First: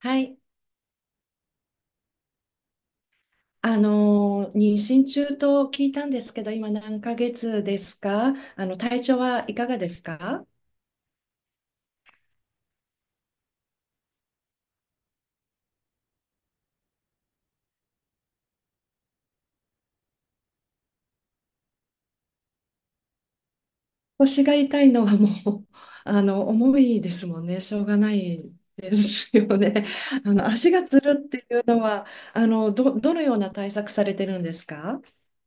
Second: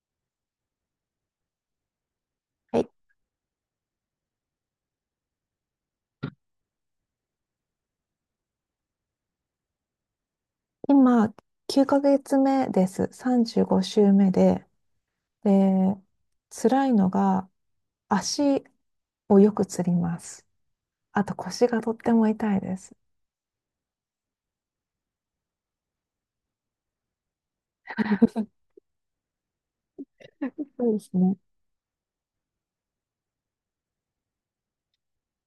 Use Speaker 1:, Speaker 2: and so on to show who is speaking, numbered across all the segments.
Speaker 1: はい。
Speaker 2: はい、
Speaker 1: 妊娠中と聞いたんですけど、今何ヶ月ですか？あの、体調はいかがですか？
Speaker 2: 今、9ヶ月目です。35週目で、辛いのが足をよくつります。あと腰がとっても痛いです。
Speaker 1: 腰が痛いのはう、あの、重いですもんね。しょうがない ですよね。あの、足が
Speaker 2: そうで
Speaker 1: つ
Speaker 2: す
Speaker 1: るっ
Speaker 2: ね。
Speaker 1: ていうのは、あの、どのような対策されてるんですか？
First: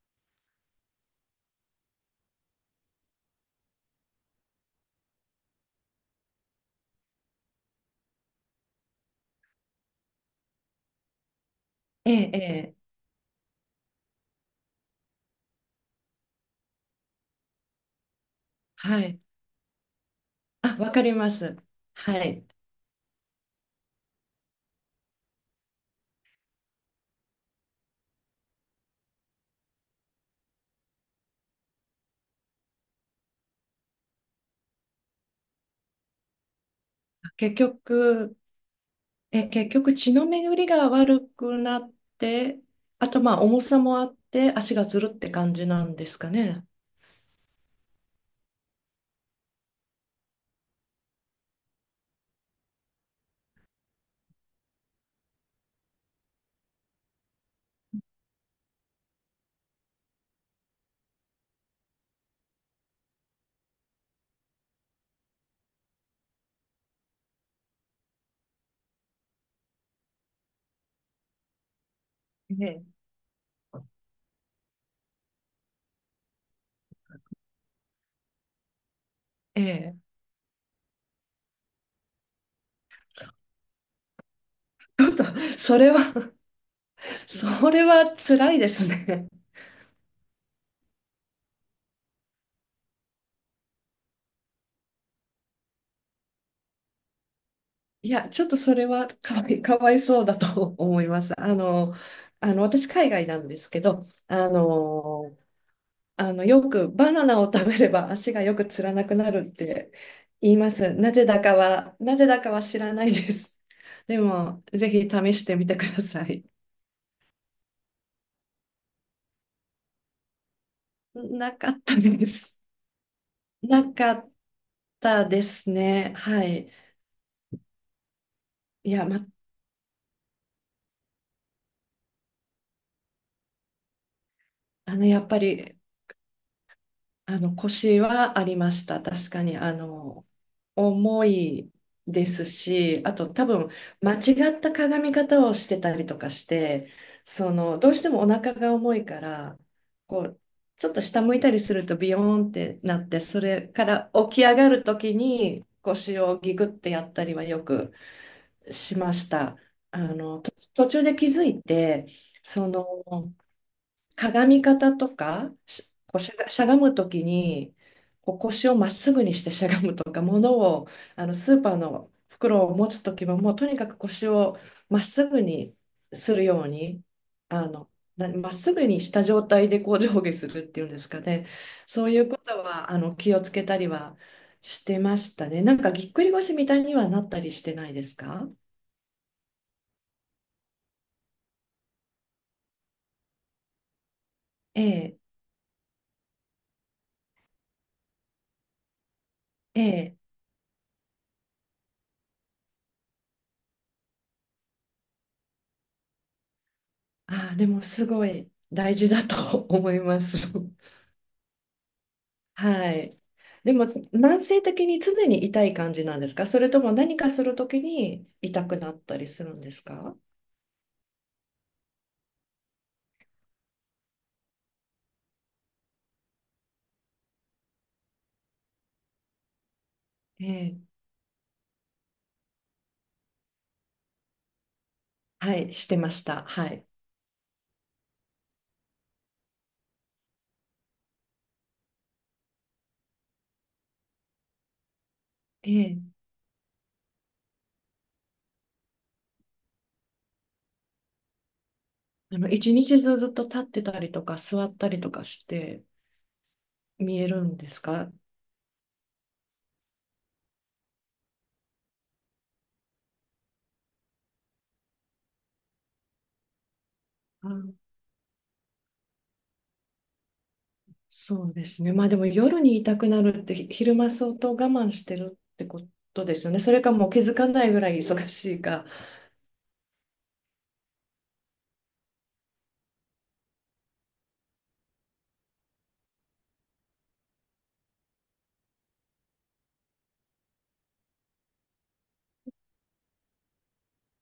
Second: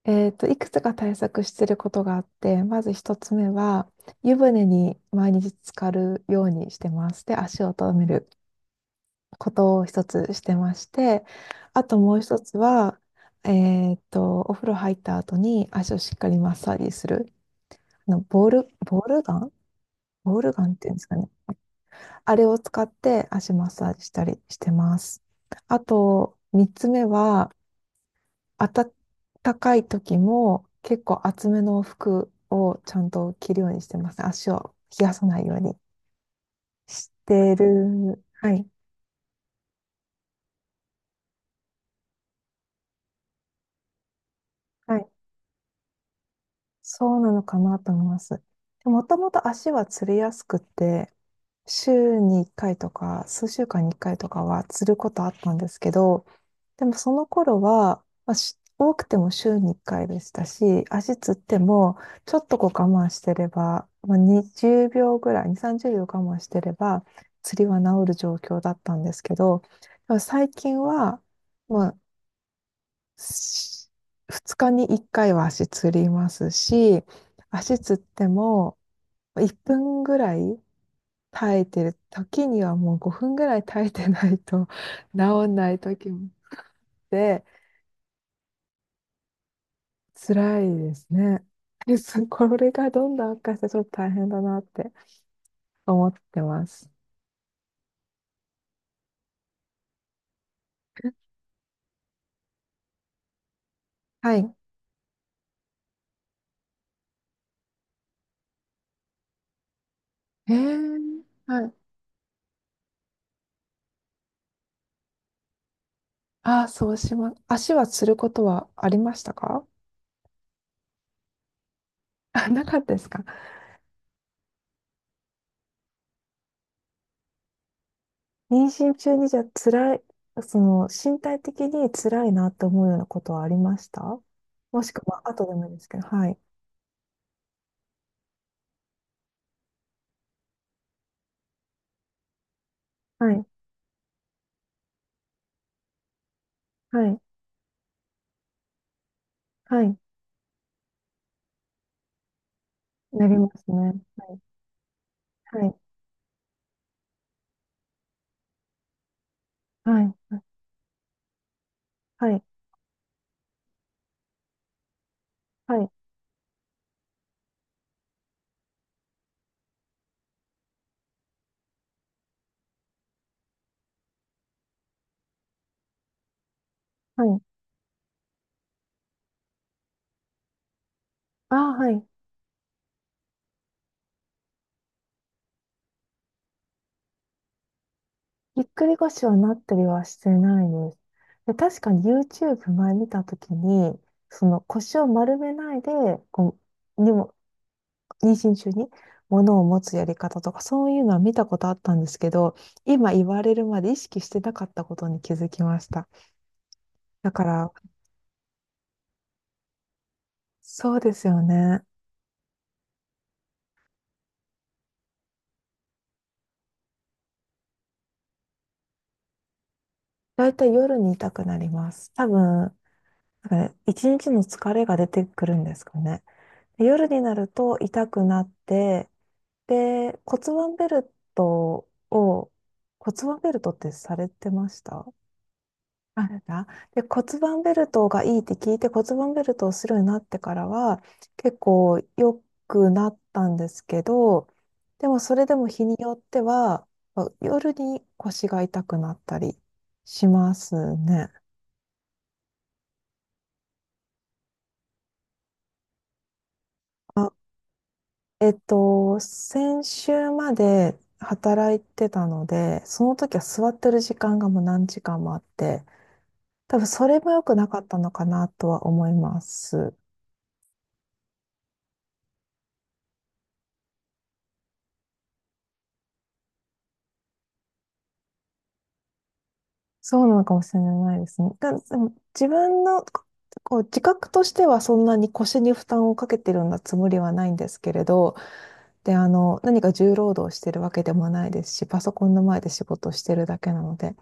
Speaker 2: いくつか対策してることがあって、まず一つ目は、湯船に毎日浸かるようにしてます。で、足を止めることを一つしてまして、あと
Speaker 1: え
Speaker 2: もう
Speaker 1: え、え
Speaker 2: 一つ
Speaker 1: え、
Speaker 2: は、お風呂入った後に足をしっかりマッサージする。
Speaker 1: は
Speaker 2: ボー
Speaker 1: い。
Speaker 2: ルガン、ボールガン
Speaker 1: あ、
Speaker 2: ってい
Speaker 1: わ
Speaker 2: うんで
Speaker 1: か
Speaker 2: す
Speaker 1: り
Speaker 2: かね？
Speaker 1: ます。は
Speaker 2: あれ
Speaker 1: い。
Speaker 2: を使って足マッサージしたりしてます。あと、三つ目は、暖かい時も結構厚めの服をちゃんと着るようにしてます。足を冷やさないようにして
Speaker 1: 結
Speaker 2: る。
Speaker 1: 局、
Speaker 2: はい。
Speaker 1: 結局血の巡りが悪くなって、あとまあ重さもあって足が
Speaker 2: は
Speaker 1: ず
Speaker 2: い。
Speaker 1: るって感じなんですかね。
Speaker 2: そうなのかなと思います。もともと足はつりやすくて、週に1回とか、数週間に1回とかはつることあったんですけど、でもその頃は、まあ、多くても週に1回でしたし、足つっても、ちょっとこう我慢してれば、まあ、20秒ぐらい、2、30秒我慢してれば、釣りは治る状況だったんですけど、でも最近は、まあ、
Speaker 1: ええ。
Speaker 2: し2日に1回は足つりますし、足つっても、1
Speaker 1: ええ。
Speaker 2: 分ぐらい耐えてる時にはもう5分ぐらい耐えてないと
Speaker 1: ちょっ と、
Speaker 2: 治んな
Speaker 1: そ
Speaker 2: い
Speaker 1: れは、
Speaker 2: 時もあって、
Speaker 1: それは辛いですね。
Speaker 2: 辛いですね。これがどんどん悪化してちょっと大変だなって思ってます。
Speaker 1: いや、ちょっとそれはかわいそうだと思います。あの、あの、私、海外なんですけど、
Speaker 2: は
Speaker 1: あ
Speaker 2: い。
Speaker 1: の、あの、よくバナナを食べれば足がよくつらなくなるって言います。
Speaker 2: はい。
Speaker 1: なぜだかは知らないです。でも、ぜひ試してみてください。
Speaker 2: ああ、そうします。足はつることはありましたか？
Speaker 1: なかったで
Speaker 2: あ、
Speaker 1: す。
Speaker 2: なかったですか？
Speaker 1: なかったですね。はい。
Speaker 2: 妊
Speaker 1: い
Speaker 2: 娠
Speaker 1: や、
Speaker 2: 中
Speaker 1: ま、
Speaker 2: にじゃあ辛い、その、身体的に辛いなって思うようなことはありましたもし
Speaker 1: あの、
Speaker 2: く
Speaker 1: や
Speaker 2: は
Speaker 1: っぱ
Speaker 2: 後でもいい
Speaker 1: り
Speaker 2: ですけど、はい。
Speaker 1: あの、腰はありました。確かに、あの、重いですし、あと
Speaker 2: はい。
Speaker 1: 多分、間違った鏡み方をしてたりとかして、
Speaker 2: はい。
Speaker 1: その、どうしてもお腹が重いから、
Speaker 2: はい。
Speaker 1: こう、ちょっと下向いたりするとビヨーンってなって、
Speaker 2: なり
Speaker 1: そ
Speaker 2: ま
Speaker 1: れ
Speaker 2: すね。
Speaker 1: から
Speaker 2: は
Speaker 1: 起
Speaker 2: い。
Speaker 1: き上がるとき
Speaker 2: は
Speaker 1: に
Speaker 2: い。
Speaker 1: 腰をギグってやったりはよくしました。あ
Speaker 2: はい。
Speaker 1: の、と途中で気づいて、
Speaker 2: はい。
Speaker 1: その、鏡み方とか、
Speaker 2: はい。は
Speaker 1: し
Speaker 2: い。
Speaker 1: こうしゃが、しゃがむときに、こう腰をまっすぐにしてしゃがむとか、物を、あのスーパーの袋を持つときは、もうとにかく腰をまっすぐにするように、
Speaker 2: はい。
Speaker 1: あの、なまっすぐにした状態でこう上下するっていうんですかね。
Speaker 2: ああ、はい。
Speaker 1: そういうことは、あの、気をつけたりはしてましたね。なんかぎっくり腰みたいにはなったりしてないですか？
Speaker 2: ぎっくり腰はなったりはしてないです。で、確かに YouTube 前見たときに、その
Speaker 1: え
Speaker 2: 腰を
Speaker 1: え、
Speaker 2: 丸めないで、こう、にも、妊娠中に物を持
Speaker 1: え
Speaker 2: つやり
Speaker 1: え。
Speaker 2: 方とか、そういうのは見たことあったんですけど、今言われるまで意識してなかったことに気づきました。だか
Speaker 1: ああ、で
Speaker 2: ら、
Speaker 1: もすごい大事だと思います。
Speaker 2: そうですよね。
Speaker 1: はい。でも、慢性的に常に痛い感じなんですか？それとも何かするときに痛くなったりするんですか？
Speaker 2: だいたい夜に痛くなります。多分、なんかね、一日の疲れが出てくるんですかね。で夜になると痛くなって、で、骨
Speaker 1: え
Speaker 2: 盤
Speaker 1: え、
Speaker 2: ベルトを、骨盤ベルトってされてました？
Speaker 1: はい、してまし
Speaker 2: あれ
Speaker 1: た。
Speaker 2: だ。
Speaker 1: はい。
Speaker 2: で、骨盤ベルトがいいって聞いて骨盤ベルトをするようになってからは結構良くなったんですけど、でもそれでも
Speaker 1: え
Speaker 2: 日によ
Speaker 1: え、
Speaker 2: ってはまあ夜に腰が痛くなったりしますね。
Speaker 1: あの、一日中ずっと立ってたりとか、座ったりとかして見え
Speaker 2: あ、
Speaker 1: るんですか？
Speaker 2: 先週まで働いてたので、その時は座ってる時間がもう何時間もあって、多分それも良くなか
Speaker 1: あ、
Speaker 2: ったのかなとは思います。
Speaker 1: そうですね。まあでも夜に痛くなるってひ昼間相当我慢してるってことですよね。それかもう気づかないぐらい忙しいか。
Speaker 2: そうなのかもしれないですね。でも自分のこう自覚としてはそんなに腰に負担をかけてるようなつもりはないんですけれど、で、何か重労働してるわけでもないですし、パソコンの前で仕事をしてるだけなので。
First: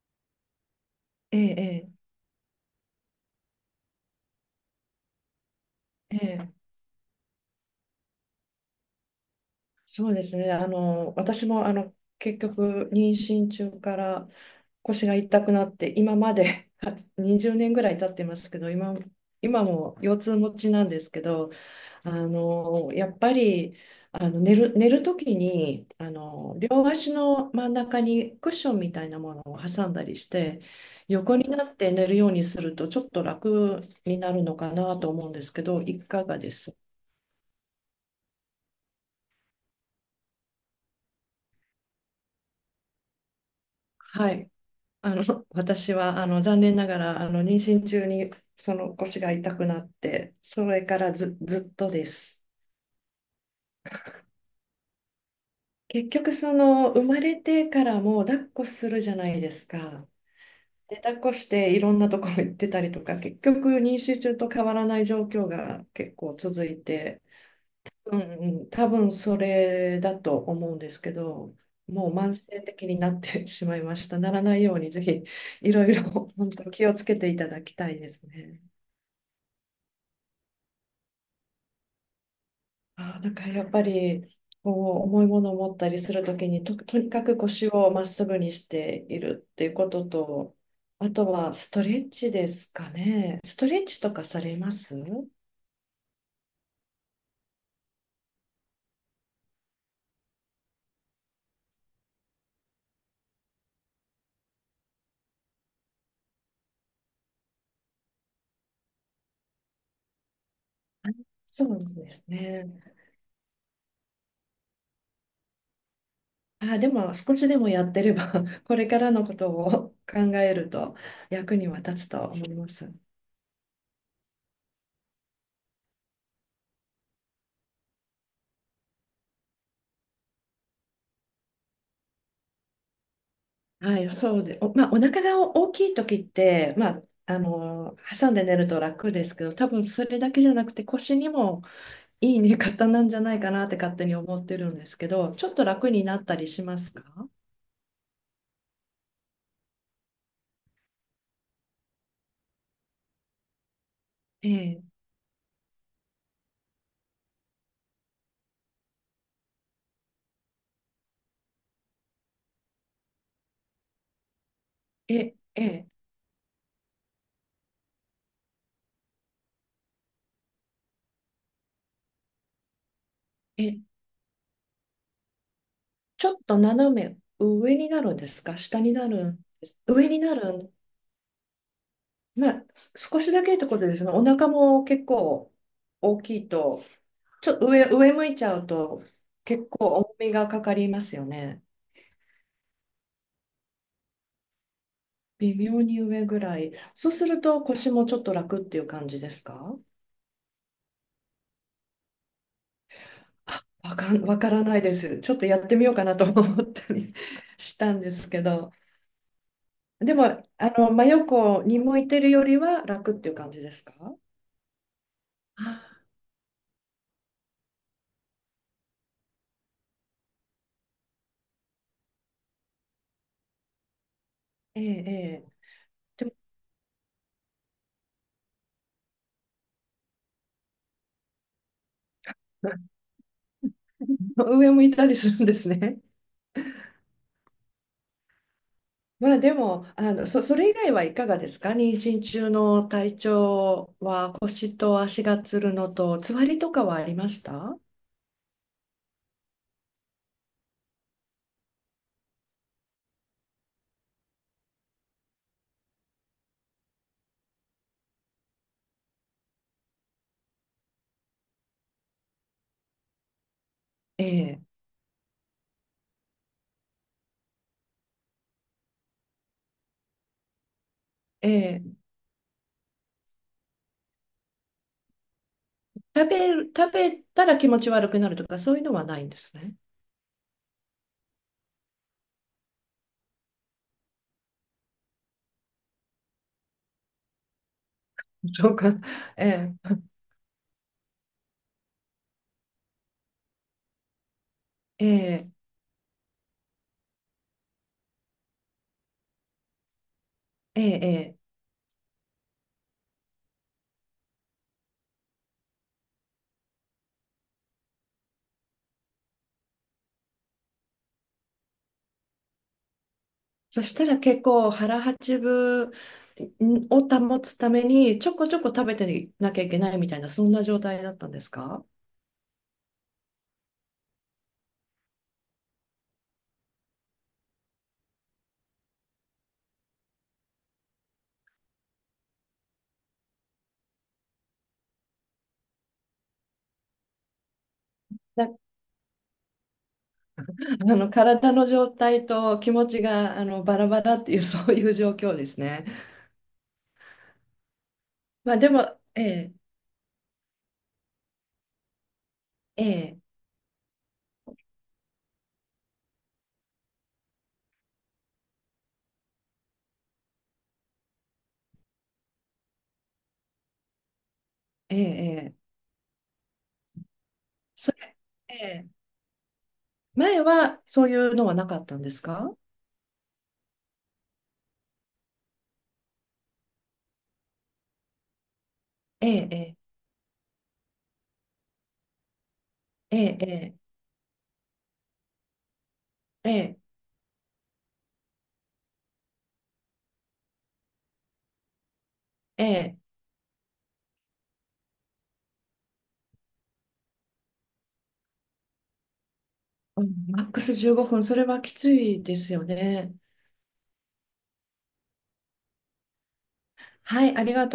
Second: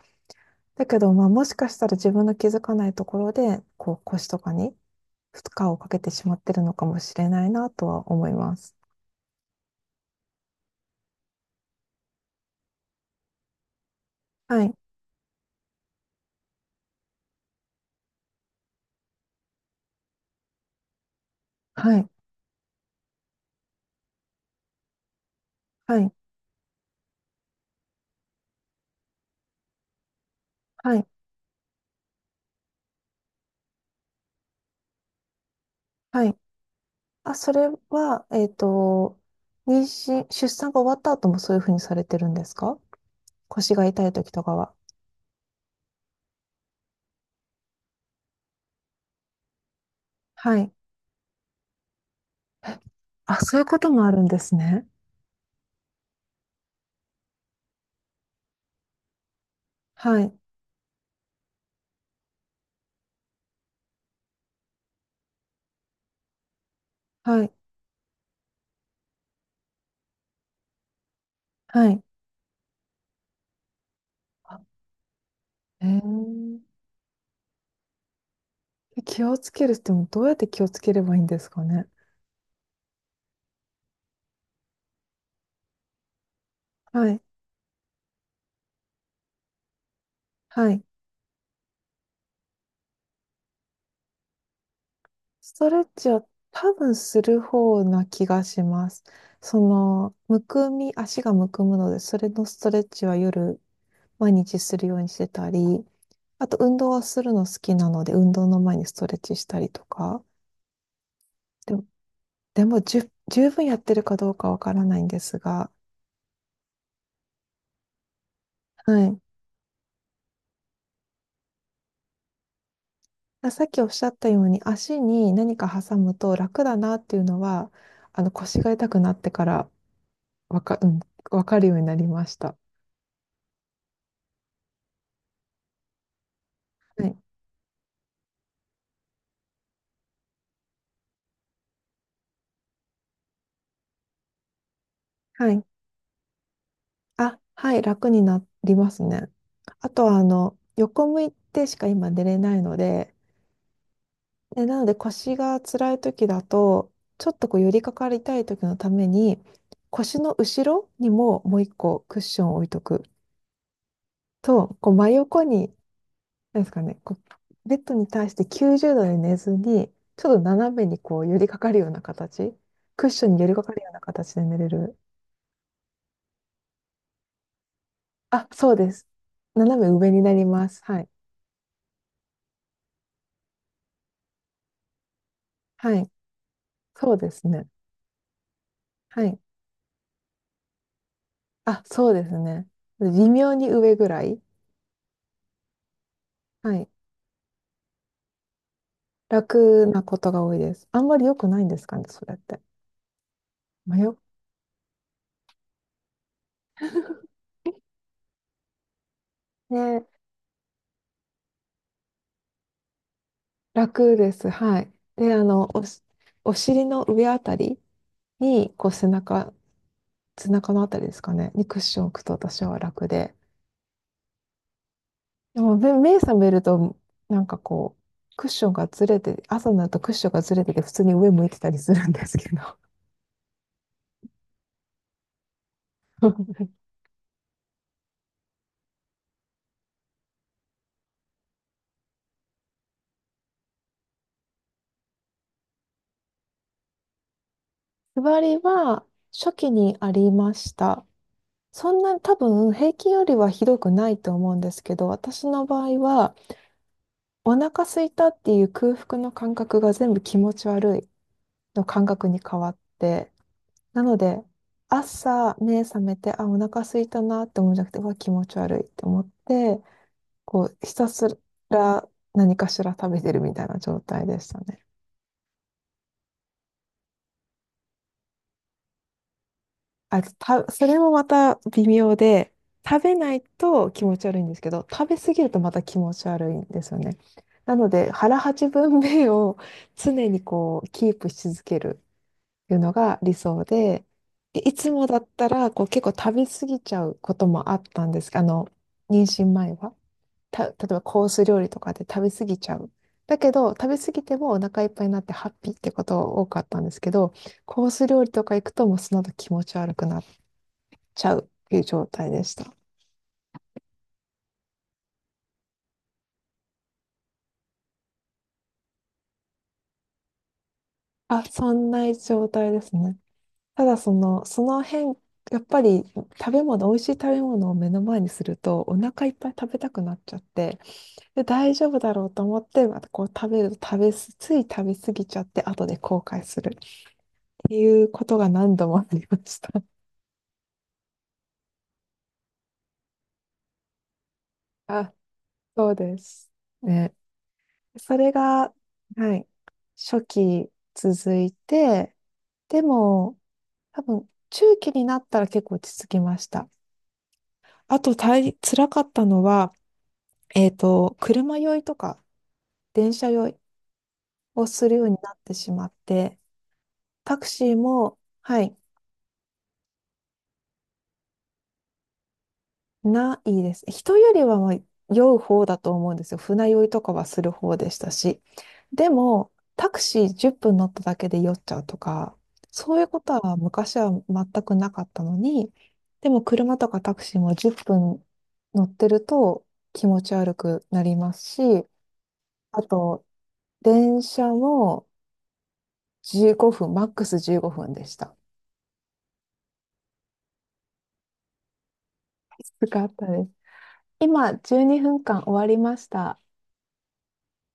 Speaker 2: だけど、まあ
Speaker 1: え
Speaker 2: もしかした
Speaker 1: え、
Speaker 2: ら自分の気づかないところで、こう腰とかに負荷をかけて
Speaker 1: え
Speaker 2: しまって
Speaker 1: え、え
Speaker 2: る
Speaker 1: え、
Speaker 2: のかもしれないなとは思います。
Speaker 1: そうですね。あの、私もあの結局、妊娠中から
Speaker 2: はい。
Speaker 1: 腰が痛くなって、今まで 20年ぐらい経ってますけど、今、今も腰痛持ちなんですけど、
Speaker 2: はい。
Speaker 1: あのやっぱりあの寝る時に
Speaker 2: は
Speaker 1: あ
Speaker 2: い。
Speaker 1: の両足の真ん中にクッションみたいなものを挟んだりして、
Speaker 2: はい。
Speaker 1: 横になって寝るようにすると、ちょっと楽になるのかなと思うんですけど、いか
Speaker 2: はい。
Speaker 1: がです？
Speaker 2: あ、それは、妊娠、出産が終わった後もそういうふうにされてるんですか？腰が痛い時
Speaker 1: は
Speaker 2: と
Speaker 1: い。
Speaker 2: かは。
Speaker 1: あの、私は、あの、残念ながら、あの、妊娠中に、その腰が痛くなって、
Speaker 2: は
Speaker 1: そ
Speaker 2: い。
Speaker 1: れからず、ずっとです。
Speaker 2: え、あ、そういうこともあるんですね。
Speaker 1: 結局、その、生まれてからも、抱っこするじゃないですか。
Speaker 2: はい。
Speaker 1: で、抱っこして、いろんなところ行ってたりとか、結局、妊娠中と変わらない状況が結構続いて、
Speaker 2: はい。
Speaker 1: うんうん、多分それだと思うんですけど、
Speaker 2: はい。
Speaker 1: もう慢性的になってしまいました。ならな
Speaker 2: あ。
Speaker 1: いように、ぜひ、い
Speaker 2: へえ
Speaker 1: ろいろ、本
Speaker 2: ー。
Speaker 1: 当気をつけていただきたいですね。
Speaker 2: 気をつけるってもどうやって気をつければいいんですかね？
Speaker 1: あー、なんかやっぱりこう重いものを持ったりするときにと
Speaker 2: は
Speaker 1: にか
Speaker 2: い。
Speaker 1: く腰をまっすぐにしているっていうことと、
Speaker 2: はい。
Speaker 1: あとはストレッチですかね。ストレッチとかされます？
Speaker 2: ストレッチは多分する方な気がします。その、むくみ、足がむくむので、それのストレッチは夜、毎日するようにしてたり、あと、運動はするの好きなので、運動の前にストレッチしたりとか。で
Speaker 1: そう
Speaker 2: も、
Speaker 1: です
Speaker 2: で
Speaker 1: ね。
Speaker 2: も十分やってるかどうかわからないんですが、
Speaker 1: あでも少しでもやってれば これか
Speaker 2: は
Speaker 1: ら
Speaker 2: い。
Speaker 1: のことを考えると役には立つと思います。
Speaker 2: あ、さっきおっしゃったように、足に何か挟むと楽だなっていうのは、腰が痛くなってからわか、うん、わかるようになりました。
Speaker 1: はい、そうで、お、まあ、お腹が大きい時って、まあ、
Speaker 2: はい。
Speaker 1: あの挟んで寝ると楽ですけど、多分それだけじゃなくて腰にもいい寝方なんじゃないかなって勝手に思ってるんですけど、ちょ
Speaker 2: は
Speaker 1: っ
Speaker 2: い。
Speaker 1: と楽になったりしますか？
Speaker 2: あ、はい、楽になりますね。あとは、横向いてしか今寝れないので、
Speaker 1: え
Speaker 2: で、な
Speaker 1: え、
Speaker 2: ので腰が辛い時だと、ちょっとこう寄りかかりたい時のために、腰の後ろにももう一個クッションを置いとくと、こう真
Speaker 1: ええ、
Speaker 2: 横
Speaker 1: え
Speaker 2: に、
Speaker 1: え、
Speaker 2: なんですかね、こうベッドに対して90度で寝ずに、ちょっと斜めにこう寄りかかるような形、クッションに寄りかかるような形で寝れる。
Speaker 1: ちょっと斜め上になるんです
Speaker 2: あ、
Speaker 1: か？
Speaker 2: そう
Speaker 1: 下
Speaker 2: で
Speaker 1: に
Speaker 2: す。
Speaker 1: なるんです？
Speaker 2: 斜め
Speaker 1: 上
Speaker 2: 上
Speaker 1: に
Speaker 2: にな
Speaker 1: な
Speaker 2: り
Speaker 1: る
Speaker 2: ま
Speaker 1: ん、
Speaker 2: す。はい。
Speaker 1: まあ、す少しだけってことですね。お腹も結構
Speaker 2: はい。
Speaker 1: 大きいと、
Speaker 2: そうです
Speaker 1: ちょっと
Speaker 2: ね。
Speaker 1: 上、上向いちゃうと
Speaker 2: はい。
Speaker 1: 結構重みがかかりますよね。
Speaker 2: あ、そうですね。微妙に上ぐらい。
Speaker 1: 微妙に上ぐらい。
Speaker 2: はい。
Speaker 1: そうすると腰もちょっと楽っていう感じですか？
Speaker 2: 楽なことが多いです。あんまり良くないんですかね、それって。まあ、よ、
Speaker 1: わからないです。ちょっとやってみようかなと思ったり したんですけど、
Speaker 2: ね、
Speaker 1: でも、あの、真横に向いてるよりは楽っていう感じですか？
Speaker 2: 楽です。はい。で、
Speaker 1: あ、
Speaker 2: お尻の上あたりに、こう背中のあたりですかね、にクッションを置くと私は楽で。
Speaker 1: ええ、え
Speaker 2: でも、目
Speaker 1: え。で
Speaker 2: 覚めると、なんかこう、クッションがずれて、朝になるとクッションがずれてて、普通に上向いてたりするんですけど。
Speaker 1: も、上向いたりするんですね。まあでも、あの、それ以外はいかがですか？妊娠中の体調は腰と足がつるのと、つわりとかはありました？
Speaker 2: 座りは初期にありました。そんな多分平均よりはひどくないと思うんですけど、私の場合はお腹空いたっていう空腹の感覚が全部気持ち悪いの感覚に変わって、なの
Speaker 1: え
Speaker 2: で、
Speaker 1: え、
Speaker 2: 朝目覚めて、あ、お腹空いたなって思うんじゃなくて、うわ、気持ち悪いって思って、こう、ひたす
Speaker 1: ええ。
Speaker 2: ら何かしら食べてるみたいな状態でしたね。
Speaker 1: 食べる、食べたら気持ち悪くなるとか、そういうのはないんですね。
Speaker 2: あ、それもまた微妙で、食べないと気持ち悪いんですけど、食べ過ぎるとまた気持ち悪いんですよね。なので、腹八
Speaker 1: そうか。
Speaker 2: 分目 を
Speaker 1: ええ、
Speaker 2: 常にこう、キープし続ける。いうのが理想で、でいつ
Speaker 1: え
Speaker 2: もだった
Speaker 1: え、
Speaker 2: らこう結構食べ過ぎちゃうこともあったんです。妊娠前は。例
Speaker 1: え
Speaker 2: え
Speaker 1: え、
Speaker 2: ばコー
Speaker 1: ええ、
Speaker 2: ス料理とかで食べ過ぎちゃう。だけど、食べ過ぎてもお腹いっぱいになってハッピーってことが多かったんですけど、コース料理とか行くともうその後気持ち悪くなっちゃうっていう状態でした。
Speaker 1: そしたら結構腹八分を保つためにちょこちょこ食べてなきゃいけないみたいな、そんな状態だったんで
Speaker 2: あ、
Speaker 1: す
Speaker 2: そ
Speaker 1: か？
Speaker 2: んな状態ですね。ただその、その辺やっぱり食べ物、美味しい食べ物を目の前にするとお腹いっぱい食べたくなっちゃって、で、大丈夫だろうと思って、またこう食べると食べす、つい食べ過ぎちゃって、後で後悔するっていうことが 何度もありました。
Speaker 1: なあの体の状態と気持ちがあのバラバラっていうそうい う状
Speaker 2: あ、
Speaker 1: 況ですね。
Speaker 2: そうです。ね。それ
Speaker 1: まあで
Speaker 2: が、
Speaker 1: も、え
Speaker 2: はい、
Speaker 1: え、
Speaker 2: 初期続いて、で
Speaker 1: ええ、
Speaker 2: も、多分、中期になったら結構落ち着きました。あと、辛かったのは、車酔いとか、電車酔いをす
Speaker 1: え
Speaker 2: る
Speaker 1: え、
Speaker 2: ようになって
Speaker 1: ええ。
Speaker 2: しまって、タクシー
Speaker 1: それ、
Speaker 2: も、
Speaker 1: え
Speaker 2: はい、
Speaker 1: え。前はそういうのはなかったんですか？
Speaker 2: ないです。人よりはまあ酔う方だと思うんですよ。船酔いとかはする方でしたし。で
Speaker 1: ええ、
Speaker 2: も、
Speaker 1: え
Speaker 2: タクシー10分乗っただけで酔っちゃうとか、そういう
Speaker 1: え、
Speaker 2: こと
Speaker 1: え
Speaker 2: は
Speaker 1: え、
Speaker 2: 昔は全くなかったのに、でも
Speaker 1: え
Speaker 2: 車
Speaker 1: え、
Speaker 2: とかタクシーも10分乗ってると気持ち悪くなりますし、
Speaker 1: え
Speaker 2: あ
Speaker 1: え。
Speaker 2: と、電車も15分、マックス15分でした。
Speaker 1: うん、マックス15分、それはきついです
Speaker 2: き
Speaker 1: よ
Speaker 2: つかっ
Speaker 1: ね。
Speaker 2: たです。今、12分間終わりました。
Speaker 1: はい、ありがとう。